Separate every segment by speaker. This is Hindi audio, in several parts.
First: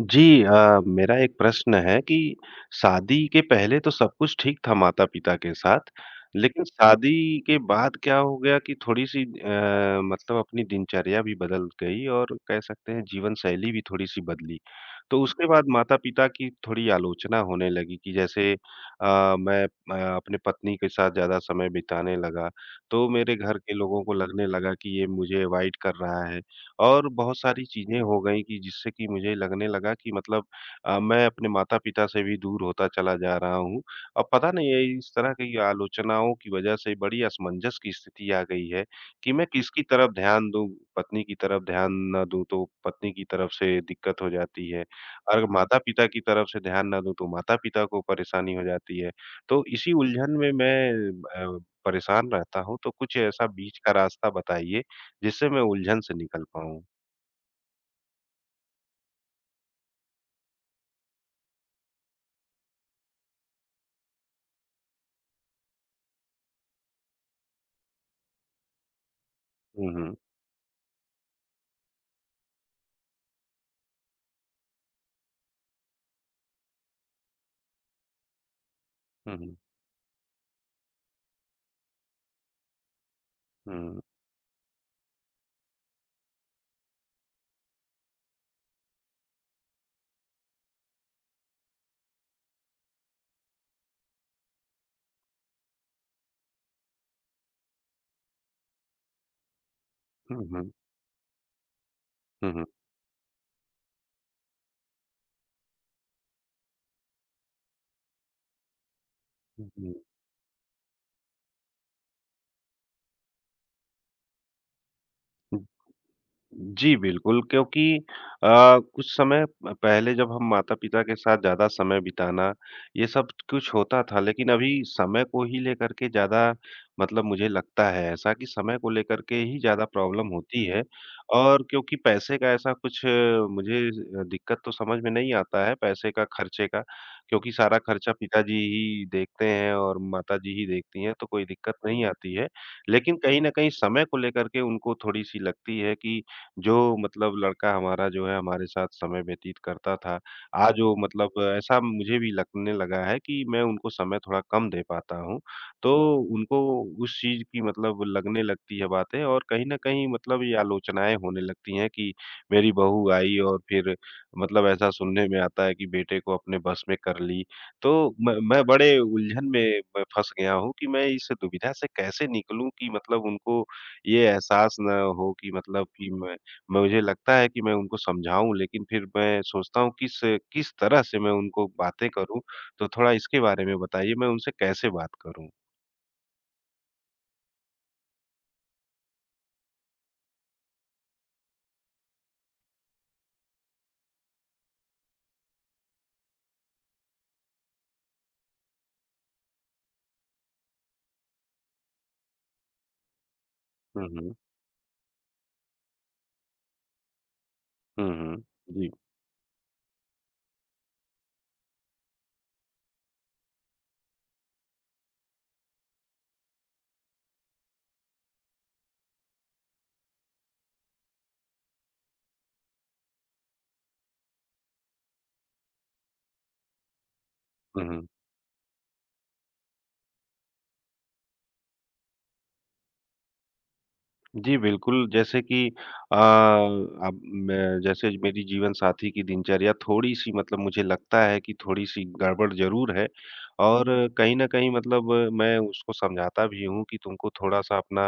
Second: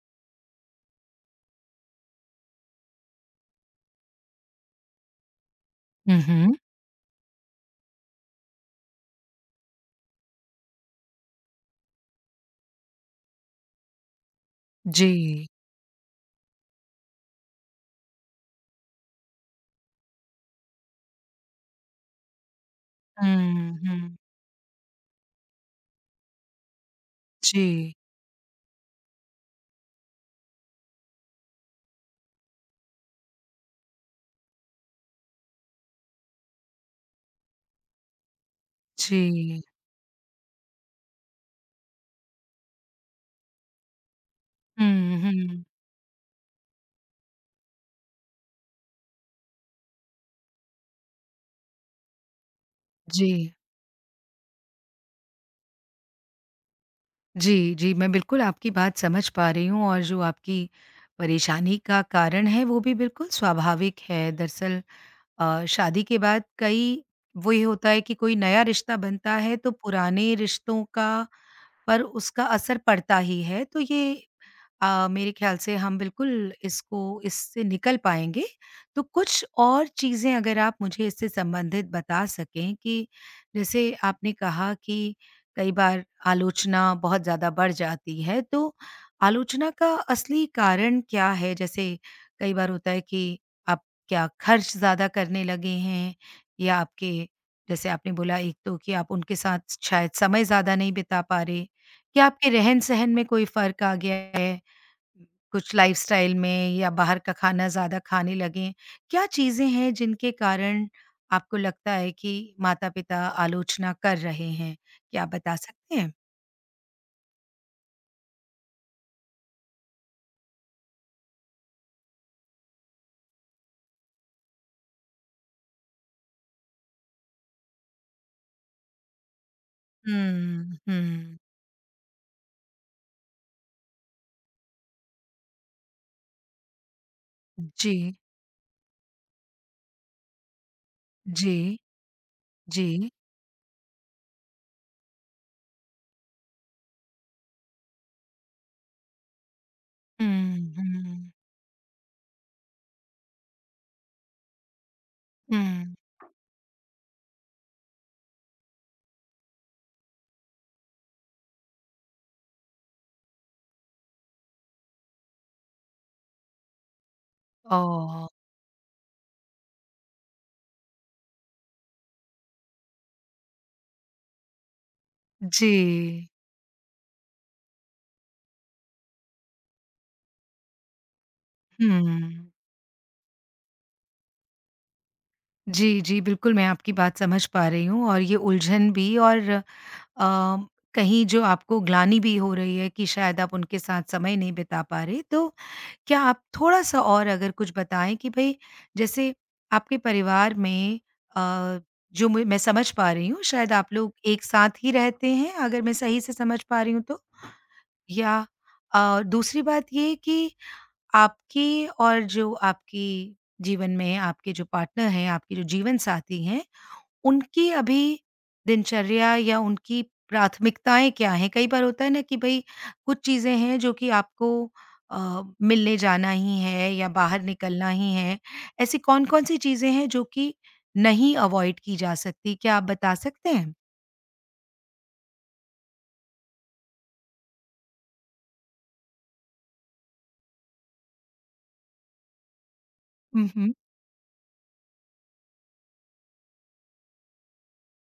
Speaker 1: जी अ, मेरा एक प्रश्न है कि शादी के पहले तो सब कुछ ठीक था माता-पिता के साथ,
Speaker 2: हुँ, हुँ।
Speaker 1: लेकिन शादी के बाद क्या हो गया कि थोड़ी-सी अ, मतलब अपनी दिनचर्या भी बदल गई, और कह सकते हैं जीवनशैली भी थोड़ी-सी बदली। तो उसके
Speaker 2: जी।
Speaker 1: बाद माता-पिता की थोड़ी आलोचना होने लगी कि जैसे अ, मैं अ, अपनी पत्नी के साथ ज़्यादा समय बिताने लगा, तो मेरे घर के
Speaker 2: हुँ,
Speaker 1: लोगों को
Speaker 2: हुँ।
Speaker 1: लगने लगा कि ये मुझे अवॉइड कर रहा है। और बहुत सारी
Speaker 2: जी।
Speaker 1: चीज़े हो गईं कि जिससे कि मुझे लगने लगा कि मतलब अ, मैं अपने माता-पिता से भी दूर होता चला जा रहा हूँ। अ, पता नहीं ये इस तरह की आलोचनाओं की वज़ह से बड़ी असमंजस की स्थिति आ गई है कि मैं
Speaker 2: जी।
Speaker 1: किसकी तरफ ध्यान दूँ। पत्नी की तरफ ध्यान ना दूँ, तो पत्नी की तरफ से दिक्कत हो जाती है,
Speaker 2: हुँ,
Speaker 1: अगर
Speaker 2: हुँ।
Speaker 1: माता-पिता की तरफ से ध्यान ना दूँ ,तो माता-पिता को परेशानी हो जाती है। तो इसी उलझन में, मैं अ, परेशान रहता हूँ। तो कुछ ऐसा
Speaker 2: जी।
Speaker 1: बीच का रास्ता बताइए जिससे मैं उलझन से निकल पाऊँ।
Speaker 2: जी, जी, मैं बिल्कुल आपकी बात समझ पा रही हूँ, और जो आपकी परेशानी का कारण है, वो भी बिल्कुल स्वाभाविक है। दरअसल अ, शादी के बाद कई वही होता है कि कोई नया रिश्ता बनता है, तो
Speaker 1: हुँ, हुँ।
Speaker 2: पुराने रिश्तों का पर उसका असर पड़ता ही है, तो ये अ, मेरे ख़्याल से हम बिल्कुल इसको इससे निकल पाएँगे। तो
Speaker 1: हुँ,
Speaker 2: कुछ
Speaker 1: हुँ।
Speaker 2: और चीज़ें अगर आप मुझे इससे संबंधित बता सकें कि जैसे
Speaker 1: हुँ।
Speaker 2: आपने कहा कि कई बार आलोचना बहुत ज़्यादा बढ़ जाती है, तो आलोचना का असली कारण क्या है? जैसे कई बार होता है कि आप क्या ख़र्च ज़्यादा करने लगे हैं, या आपके जैसे आपने बोला एक तो कि आप उनके साथ शायद समय
Speaker 1: हुँ, हुँ।
Speaker 2: ज़्यादा नहीं बिता पा रहे, या आपके
Speaker 1: हुँ, हुँ।
Speaker 2: रहन-सहन में कोई फ़र्क आ गया है, कुछ लाइफ़स्टाइल में, या बाहर का खाना ज़्यादा खाने लगें? क्या चीज़ें
Speaker 1: हुँ,
Speaker 2: हैं
Speaker 1: हुँ।
Speaker 2: जिनके कारण आपको लगता है कि माता-पिता आलोचना कर रहे हैं, क्या आप बता
Speaker 1: उ,
Speaker 2: सकते हैं?
Speaker 1: जी। बिल्कुल, क्योंकि अ, कुछ समय प पहले जब हम माता-पिता के साथ ज़्यादा समय बिताना, ये सब कुछ होता था, लेकिन अभी समय को ही लेकर के ज़्यादा मतलब मुझे लगता है ऐसा कि समय को लेकर के ही ज़्यादा प्रॉब्लम होती
Speaker 2: हुँ,
Speaker 1: है।
Speaker 2: हुँ।
Speaker 1: और क्योंकि पैसे का ऐसा कुछ मुझे ज दिक्कत तो समझ में नहीं आता है, पैसे का, ख़र्चे का, क्योंकि सारा खर्चा
Speaker 2: जी।
Speaker 1: पिताजी ही देखते हैं और माताजी ही देखती हैं, तो कोई दिक्कत
Speaker 2: जी।
Speaker 1: नहीं आती है।
Speaker 2: जी।
Speaker 1: लेकिन कहीं न कहीं समय को लेकर के उनको थोड़ी-सी लगती है कि जो मतलब लड़का हमारा जो है हमारे साथ समय व्यतीत करता था,
Speaker 2: उ,
Speaker 1: आज वो
Speaker 2: हुँ।
Speaker 1: मतलब ऐसा मुझे भी लगने लगा है कि मैं उनको समय थोड़ा कम दे पाता हूँ।
Speaker 2: हुँ।
Speaker 1: तो उनको उस चीज़ की मतलब लगने लगती है बातें, और कहीं न कहीं मतलब ये आलोचनाएँ होने लगती हैं कि मेरी बहू आई और फिर मतलब ऐसा सुनने में आता है कि बेटे को अपने बस में कर ली। तो
Speaker 2: ओह! हो!
Speaker 1: मैं मैं बड़े उलझन में प फँस गया हूँ कि मैं इस दुविधा से कैसे निकलूँ कि मतलब उनको ये एहसास ना हो कि मतलब कि
Speaker 2: जी।
Speaker 1: मैं मुझे लगता है कि मैं उनको समझाऊँ, लेकिन फिर मैं सोचता हूँ किस, किस तरह से मैं उनको बातें करूँ।
Speaker 2: हुँ।
Speaker 1: तो थोड़ा इसके बारे में बताइए, मैं उनसे कैसे बात करूँ?
Speaker 2: जी, जी, बिल्कुल, मैं आपकी बात समझ पा रही हूँ और ये उलझन भी। और अ, कहीं जो आपको ग्लानि भी हो रही है कि शायद आप उनके साथ समय नहीं बिता पा रहें, तो क्या आप थोड़ा-सा और अगर कुछ बताएँ कि भई, जैसे आपके परिवार में अ, जो म मैं समझ पा रही हूँ, शायद आप
Speaker 1: हुँ,
Speaker 2: लोग
Speaker 1: हुँ।
Speaker 2: एक साथ ही रहते हैं, अगर मैं सही से समझ पा रही हूँ तो।
Speaker 1: हुँ, हुँ।
Speaker 2: या
Speaker 1: जी।
Speaker 2: अ, दूसरी बात ये है कि आपकी और जो आपकी जीवन में आपके जो पार्टनर हैं, आपकी जो जीवनसाथी हैं, उनकी अभी दिनचर्या या उनकी प्राथमिकताएँ क्या हैं? कई बार होता है ना कि भई, कुछ चीज़ें हैं जो कि आपको अ, मिलने जाना ही है या बाहर
Speaker 1: हुँ,
Speaker 2: निकलना
Speaker 1: हुँ।
Speaker 2: ही है। ऐसी कौन-कौन सी चीज़ें हैं जो कि नहीं अवॉइड की जा सकती, क्या आप बता सकते हैं?
Speaker 1: जी, बिल्कुल जैसे कि अ, अब मैं जैसे मेरी जीवनसाथी की दिनचर्या थोड़ी-सी मतलब मुझे लगता है कि थोड़ी-सी गड़बड़ ज़रूर है।
Speaker 2: हुँ, हुँ।
Speaker 1: और कहीं न कहीं मतलब मैं उसको समझाता भी हूँ कि तुमको थोड़ा-सा अपना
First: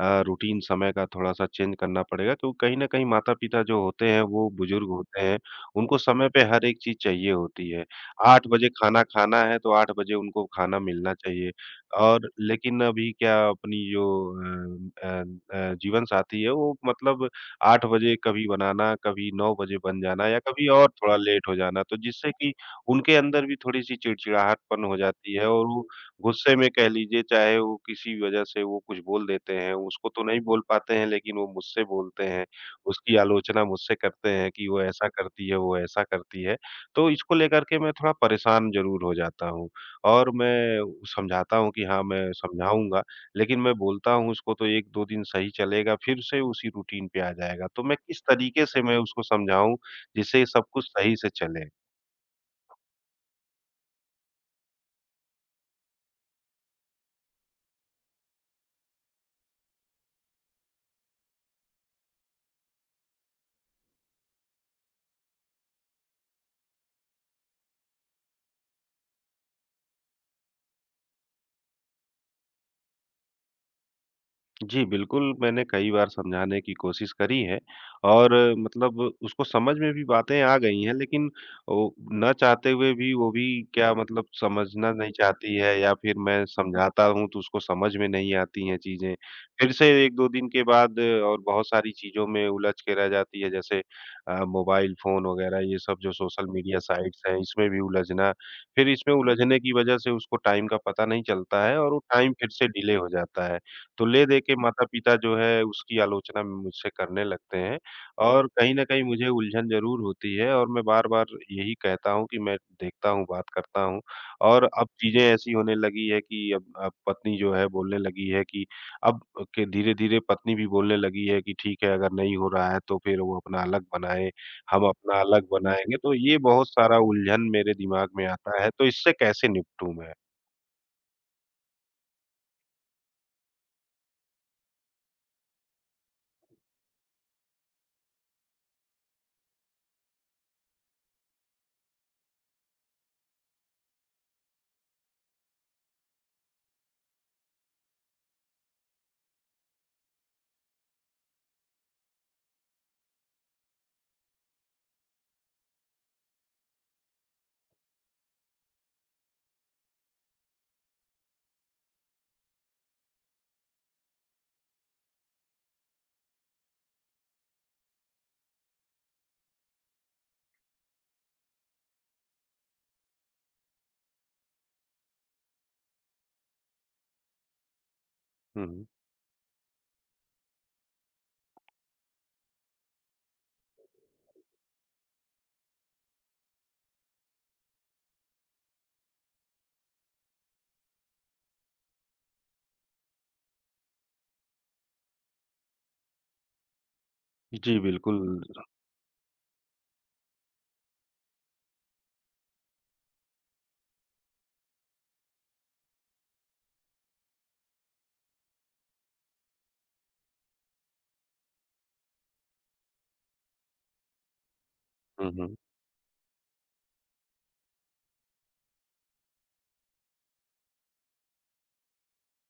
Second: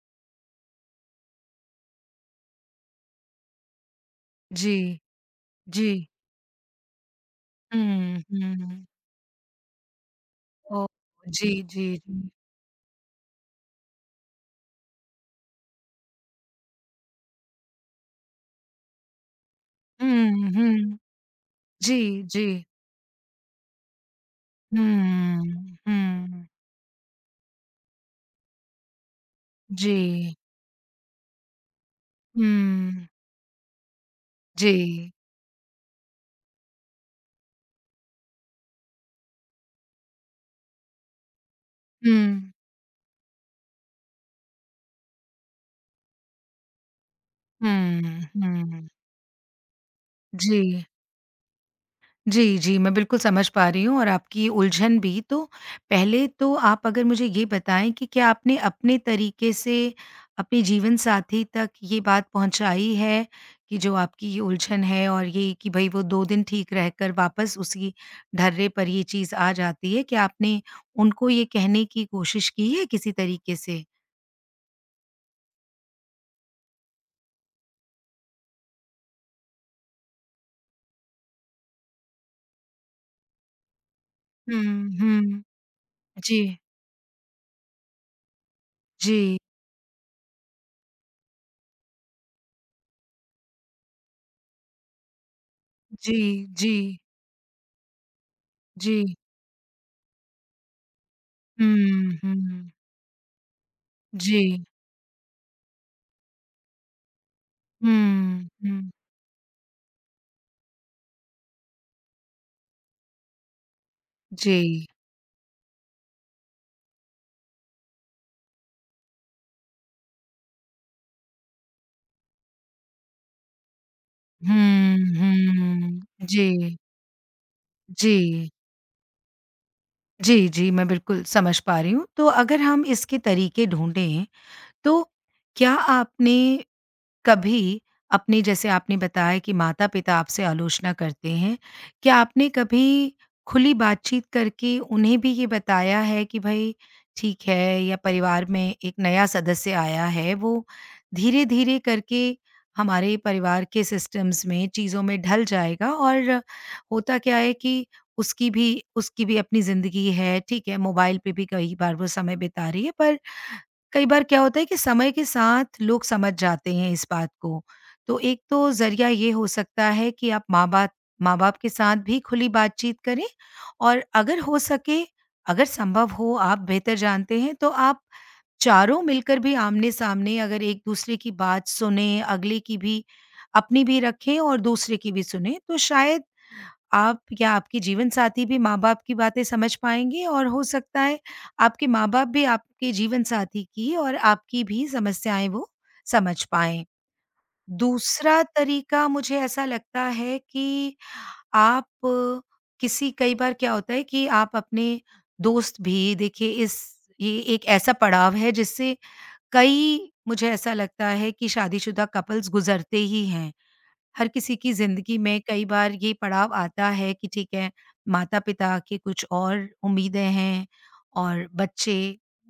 Speaker 1: अ, रूटीन समय का थोड़ा-सा चेंज करना पड़ेगा। तो कहीं न कहीं माता-पिता जो होते हैं, वो बुजुर्ग
Speaker 2: जी।
Speaker 1: होते हैं उनको
Speaker 2: जी।
Speaker 1: समय पे हर एक चीज़ चाहिए होती है।
Speaker 2: हुँ,
Speaker 1: 8 बजे
Speaker 2: हुँ।
Speaker 1: खाना खाना है, तो 8 बजे उनको खाना
Speaker 2: ओह!
Speaker 1: मिलना चाहिए।
Speaker 2: जी, जी,
Speaker 1: और
Speaker 2: जी।
Speaker 1: लेकिन अभी क्या अपनी जो अ अ अ, जीवनसाथी है वो मतलब 8 बजे कभी बनाना, कभी 9 बजे बन जाना या
Speaker 2: हुँ,
Speaker 1: कभी और
Speaker 2: हुँ।
Speaker 1: थोड़ा लेट हो जाना। तो
Speaker 2: जी,
Speaker 1: जिससे कि
Speaker 2: जी।
Speaker 1: उनके अंदर भी थोड़ी-सी चिड़चिड़ाहटपन हो जाती है और
Speaker 2: हम्म।
Speaker 1: वो
Speaker 2: हुँ।
Speaker 1: गुस्से में कह लीजिए, चाहे वो किसी वज़ह से वो कुछ बोल देते हैं, उसको तो
Speaker 2: जी।
Speaker 1: नहीं बोल पाते हैं लेकिन वो मुझसे बोलते हैं।
Speaker 2: हुँ।
Speaker 1: उसकी आलोचना मुझसे करते हैं कि वो ऐसा
Speaker 2: जी।
Speaker 1: करती है, वो वैसा करती है। तो इसको लेकर के मैं थोड़ा परेशान ज़रूर हो जाता हूँ। और मैं समझाता हूँ कि हाँ, मैं
Speaker 2: हुँ।
Speaker 1: समझाऊँगा, लेकिन मैं बोलता हूँ उसको तो 1-2 दिन सही चलेगा, फ़िर से उसी रूटीन पे आ जाएगा। तो मैं किस
Speaker 2: हुँ,
Speaker 1: तरीके से
Speaker 2: हुँ।
Speaker 1: मैं उसको समझाऊँ, जिससे ये सब
Speaker 2: जी।
Speaker 1: कुछ सही से चले?
Speaker 2: जी, जी। मैं बिल्कुल, समझ पा रही हूँ और आपकी उलझन भी। तो पहले तो आप अगर मुझे ये बताएँ कि क्या आपने अपने तरीके से अपने जीवनसाथी तक ये बात पहुँचाई है? कि जो आपकी ये उलझन है और ये कि भई वो 2 दिन ठीक रहकर वापस उसी ढर्रे पर ये चीज़ आ जाती है? क्या आपने उनको ये कहने की कोशिश की है किसी तरीके से?
Speaker 1: जी, बिल्कुल, मैंने कई बार समझाने की कोशिश करी है। और मतलब उसको समझ में भी बातें आ गई हैं लेकिन वो ना चाहते हुए भी वो भी क्या मतलब
Speaker 2: हुँ,
Speaker 1: समझना नहीं
Speaker 2: हुँ।
Speaker 1: चाहती है या फिर मैं
Speaker 2: जी।
Speaker 1: समझाता हूँ तो उसको समझ में नहीं आती हैं चीजें,
Speaker 2: जी।
Speaker 1: फिर से 1-2 दिन के बाद और बहुत सारी चीज़ों में उलझ के रह जाती है जैसे अ, मोबाइल फ़ोन वग़ैरह ये सब जो
Speaker 2: जी,
Speaker 1: सोशल मीडिया
Speaker 2: जी।
Speaker 1: साइट्स हैं, इसमें भी उलझना। फिर इसमें
Speaker 2: जी।
Speaker 1: उलझने की वजह से उसको टाइम का पता नहीं चलता है और वो
Speaker 2: हुँ,
Speaker 1: टाइम फिर से
Speaker 2: हुँ।
Speaker 1: डिले हो जाता है। तो ले देके
Speaker 2: जी।
Speaker 1: माता-पिता जो है उसकी आलोचना मुझसे करने लगते हैं, और
Speaker 2: हुँ,
Speaker 1: कहीं न
Speaker 2: हुँ।
Speaker 1: कहीं मुझे उलझन ज़रूर होती है और मैं बार-बार यही कहता हूँ कि मैं देखता हूँ, बात करता हूँ। और
Speaker 2: जी।
Speaker 1: अब चीज़ें ऐसी होने लगी हैं कि अब अ, पत्नी जो है बोलने लगी है कि अब के धीरे-धीरे पत्नी भी बोलने लगी है कि ठीक है, अगर नहीं हो रहा है तो फिर वो अपना अलग बनाए हम
Speaker 2: हुँ,
Speaker 1: अपना अलग बनाएँगे
Speaker 2: हुँ।
Speaker 1: तो ये बहुत
Speaker 2: जी।
Speaker 1: सारा उलझन मेरे दिमाग में
Speaker 2: जी।
Speaker 1: आता है। तो इससे कैसे निपटूँ मैं?
Speaker 2: जी, जी। मैं बिल्कुल, समझ पा रही हूँ तो अगर हम इसके तरीके ढूँढे, तो क्या आपने कभी, अपने जैसे आपने बताया कि माता-पिता आपसे आलोचना करते हैं, क्या आपने कभी खुली बातचीत करके उन्हें भी ये बताया है कि भाई ठीक है, या परिवार में एक नया सदस्य आया है वो धीरे-धीरे करके हमारे परिवार के सिस्टम्स में, चीज़ों में ढल जाएगा और होता क्या है कि उसकी भी उसकी भी अपनी ज़िंदगी है ठीक है मोबाइल पे भी कई बार वो समय बिता रही है पर कई बार क्या होता है कि समय के साथ लोग समझ जाते हैं इस बात को। तो एक तो जरिया ये हो सकता है कि आप माँ बात माँ-बाप के साथ भी खुली बातचीत करें और अगर हो सके अगर संभव हो आप बेहतर जानते हैं तो आप
Speaker 1: हुँ, हुँ।
Speaker 2: चारों मिलकर भी आमने-सामने अगर एक-दूसरे की बात सुने, अगले की भी, अपनी भी रखें और दूसरे की भी सुने तो शायद आप या आपकी जीवनसाथी भी माँ-बाप की बातें समझ पाएँगी और हो सकता है, आपके माँ-बाप भी आपके जीवनसाथी की और आपकी भी समस्याएँ वो समझ पाएँ।
Speaker 1: जी, बिल्कुल।
Speaker 2: दूसरा तरीका मुझे ऐसा लगता है कि आप किसी कई बार क्या होता है कि आप अपने दोस्त भी देखिए इस ये एक ऐसा पड़ाव है जिससे कई मुझे ऐसा लगता है कि शादीशुदा कपल्स गुजरते ही हैं। हर किसी की ज़िंदगी
Speaker 1: हुँ,
Speaker 2: में
Speaker 1: हुँ।
Speaker 2: कई बार ये पड़ाव आता है कि ठीक है, माता-पिता के कुछ और उम्मीदें हैं और बच्चे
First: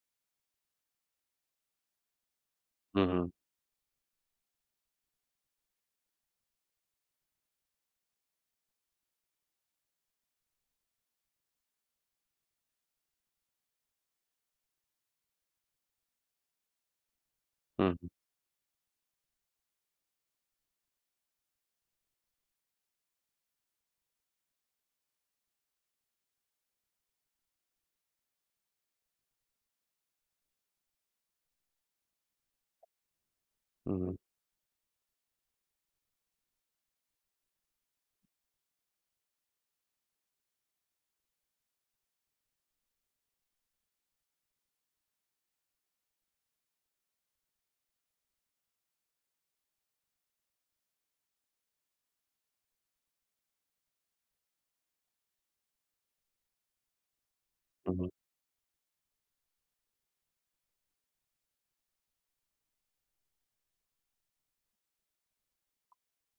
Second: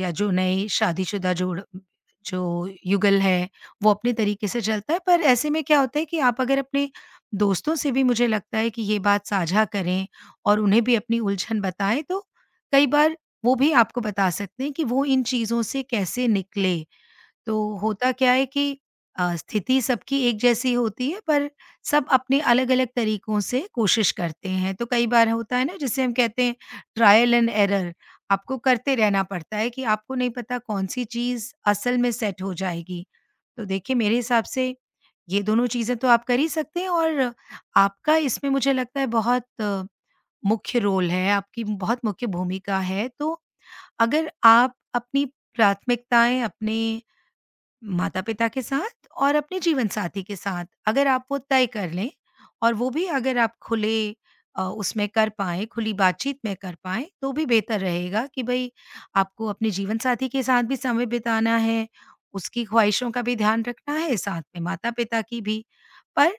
Speaker 2: या जो नए शादीशुदा जोड़ जो
Speaker 1: हुँ,
Speaker 2: युगल
Speaker 1: हुँ।
Speaker 2: है, वो अपने तरीके से चलता है पर ऐसे में क्या होता है कि आप अगर अपने दोस्तों से भी मुझे लगता है कि ये बात साझा करें, और उन्हें भी अपनी उलझन बताएँ तो कई बार वो भी आपको बता सकते हैं कि वो इन चीज़ों से कैसे निकले। तो
Speaker 1: हुँ।
Speaker 2: होता क्या है कि अ, स्थिति सबकी एक जैसी होती है, पर सब अपने अलग-अलग तरीकों से कोशिश करते हैं। तो कई बार होता है ना जिसे हम कहते हैं ट्रायल एंड एरर आपको करते रहना पड़ता है कि आपको नहीं पता कौन-सी चीज़ असल में सेट हो जाएगी। तो देखिए
Speaker 1: हुँ, हुँ।
Speaker 2: मेरे हिसाब से ये दोनों चीज़ें तो आप कर ही सकते हैं और आपका इसमें मुझे लगता है बहुत मुख्य रोल है, आपकी बहुत मुख्य भूमिका है तो अगर आप अपनी प्राथमिकताएँ अपने माता-पिता के साथ और अपने जीवनसाथी के साथ, अगर आप वो तय कर लें और वो भी अगर आप खुले अ, उसमें कर पाएँ, खुली बातचीत में कर पाएँ तो भी बेहतर
Speaker 1: हुँ, हुँ।
Speaker 2: रहेगा कि भाई आपको अपने जीवनसाथी के साथ भी समय बिताना है, उसकी ख्वाहिशों का भी ध्यान रखना है साथ में माता-पिता की भी। पर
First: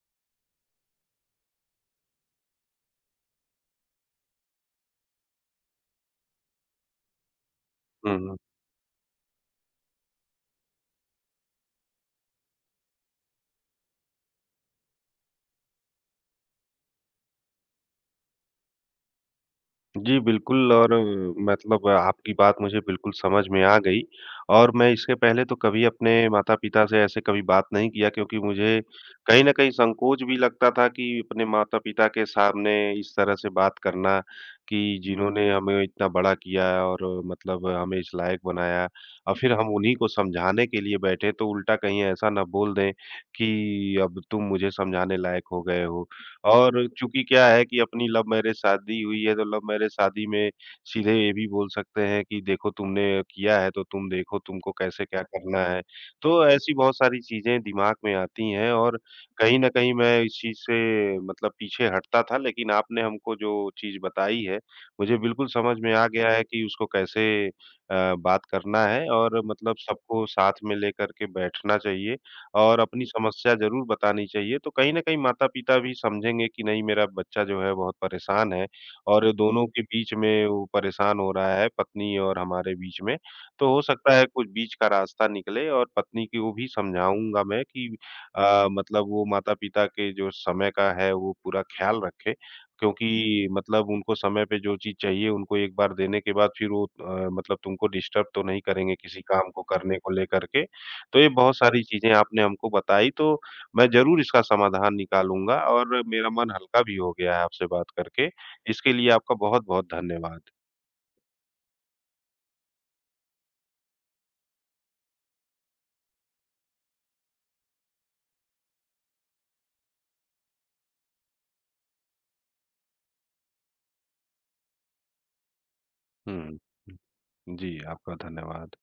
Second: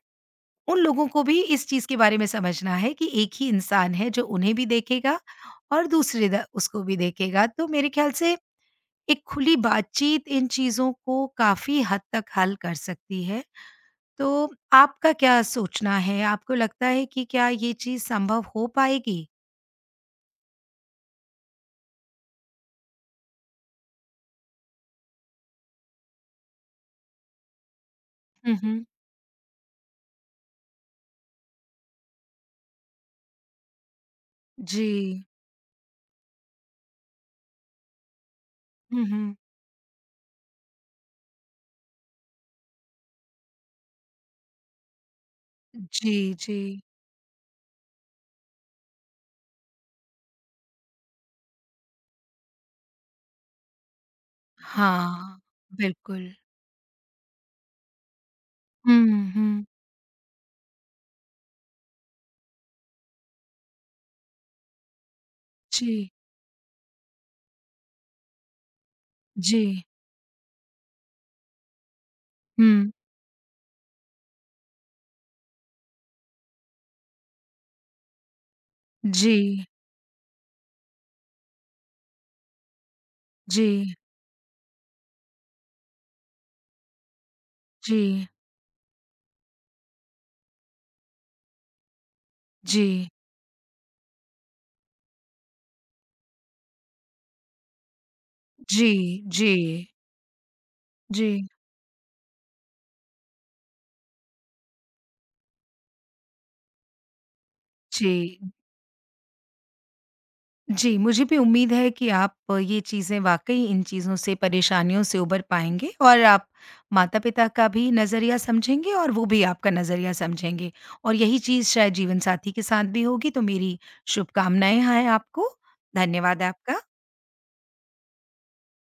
Speaker 2: उन लोगों को भी इस चीज़ के बारे में समझना है कि एक ही इंसान है जो उन्हें भी देखेगा और दूसरे द उसको भी देखेगा तो मेरे ख़्याल
Speaker 1: हुँ,
Speaker 2: से,
Speaker 1: हुँ।
Speaker 2: एक खुली बातचीत इन चीज़ों को काफ़ी हद तक हल कर सकती है। तो आपका क्या सोचना है? आपको लगता है कि क्या ये चीज़ संभव हो पाएगी?
Speaker 1: जी, बिल्कुल और मतलब आपकी बात मुझे बिल्कुल समझ में आ गई और मैं इससे पहले तो कभी अपने माता-पिता से ऐसे कभी बात नहीं किया। क्योंकि
Speaker 2: हुँ,
Speaker 1: मुझे
Speaker 2: हुँ।
Speaker 1: कहीं न कहीं संकोच भी लगता था कि अपने माता-पिता के सामने इस तरह से बात करना कि
Speaker 2: जी।
Speaker 1: जिन्होंने हमें इतना बड़ा किया है। और मतलब हमें इस लायक बनाया
Speaker 2: हुँ,
Speaker 1: और
Speaker 2: हुँ।
Speaker 1: फ़िर हम उन्हीं को समझाने के लिए बैठे, तो उल्टा कहीं ऐसा ना बोल दें कि अब तुम मुझे समझाने लायक हो गए हो।
Speaker 2: जी, जी।
Speaker 1: और चूँकि क्या है कि अपनी लव मैरिज शादी हुई है, तो लव मैरिज शादी में सीधे ये भी बोल सकते हैं कि देखो तुमने किया है। तो तुम देखो तुमको कैसे, क्या
Speaker 2: हाँ,
Speaker 1: करना है?
Speaker 2: बिल्कुल।
Speaker 1: तो ऐसी बहुत सारी चीज़ें दिमाग में आती हैं। और
Speaker 2: हुँ,
Speaker 1: कहीं
Speaker 2: हुँ।
Speaker 1: न कहीं मैं इस चीज़ से मतलब पीछे हटता था, लेकिन आपने हमको जो चीज़ बताई है, मुझे बिल्कुल समझ में आ
Speaker 2: जी।
Speaker 1: गया है कि उसको कैसे अ, बात करना है। और मतलब
Speaker 2: जी।
Speaker 1: सबको साथ में लेकर के बैठना चाहिए और
Speaker 2: हुँ।
Speaker 1: अपनी समस्या ज़रूर बतानी चाहिए। तो कहीं न कहीं माता-पिता भी समझेंगे कि नहीं मेरा बच्चा जो है, बहुत परेशान है और दोनों
Speaker 2: जी।
Speaker 1: के बीच में वो परेशान हो रहा है, पत्नी और हमारे बीच में। तो हो
Speaker 2: जी।
Speaker 1: सकता है कुछ बीच का रास्ता निकले और पत्नी को भी समझाऊँगा मैं कि
Speaker 2: जी।
Speaker 1: अ, मतलब वो माता-पिता के जो समय का है, वो पूरा ख़्याल रखे।
Speaker 2: जी।
Speaker 1: क्योंकि मतलब उनको समय पे जो चीज़ चाहिए उनको 1 बार देने के बाद फ़िर वो अ, मतलब तुमको डिस्टर्ब तो नहीं करेंगे किसी
Speaker 2: जी,
Speaker 1: काम
Speaker 2: जी।
Speaker 1: को करने को लेकर के। तो ये
Speaker 2: जी।
Speaker 1: बहुत सारी चीज़ें आपने हमको बताई तो मैं ज़रूर इसका समाधान निकालूँगा और मेरा मन हल्का भी हो गया है आपसे बात करके।
Speaker 2: जी।
Speaker 1: इसके लिए आपका बहुत-बहुत धन्यवाद।
Speaker 2: जी, मुझे भी उम्मीद है कि आप ये चीज़ें वाक़ई इन चीज़ों से, परेशानियों से उभर पाएँगे और आप माता-पिता का भी नज़रिया समझेंगे और वो भी आपका नज़रिया समझेंगे। और यही चीज़ शायद जीवनसाथी के साथ भी होगी। तो मेरी शुभकामनाएँ हैं आपको। धन्यवाद
Speaker 1: हुँ।
Speaker 2: आपका।
Speaker 1: जी, आपका धन्यवाद।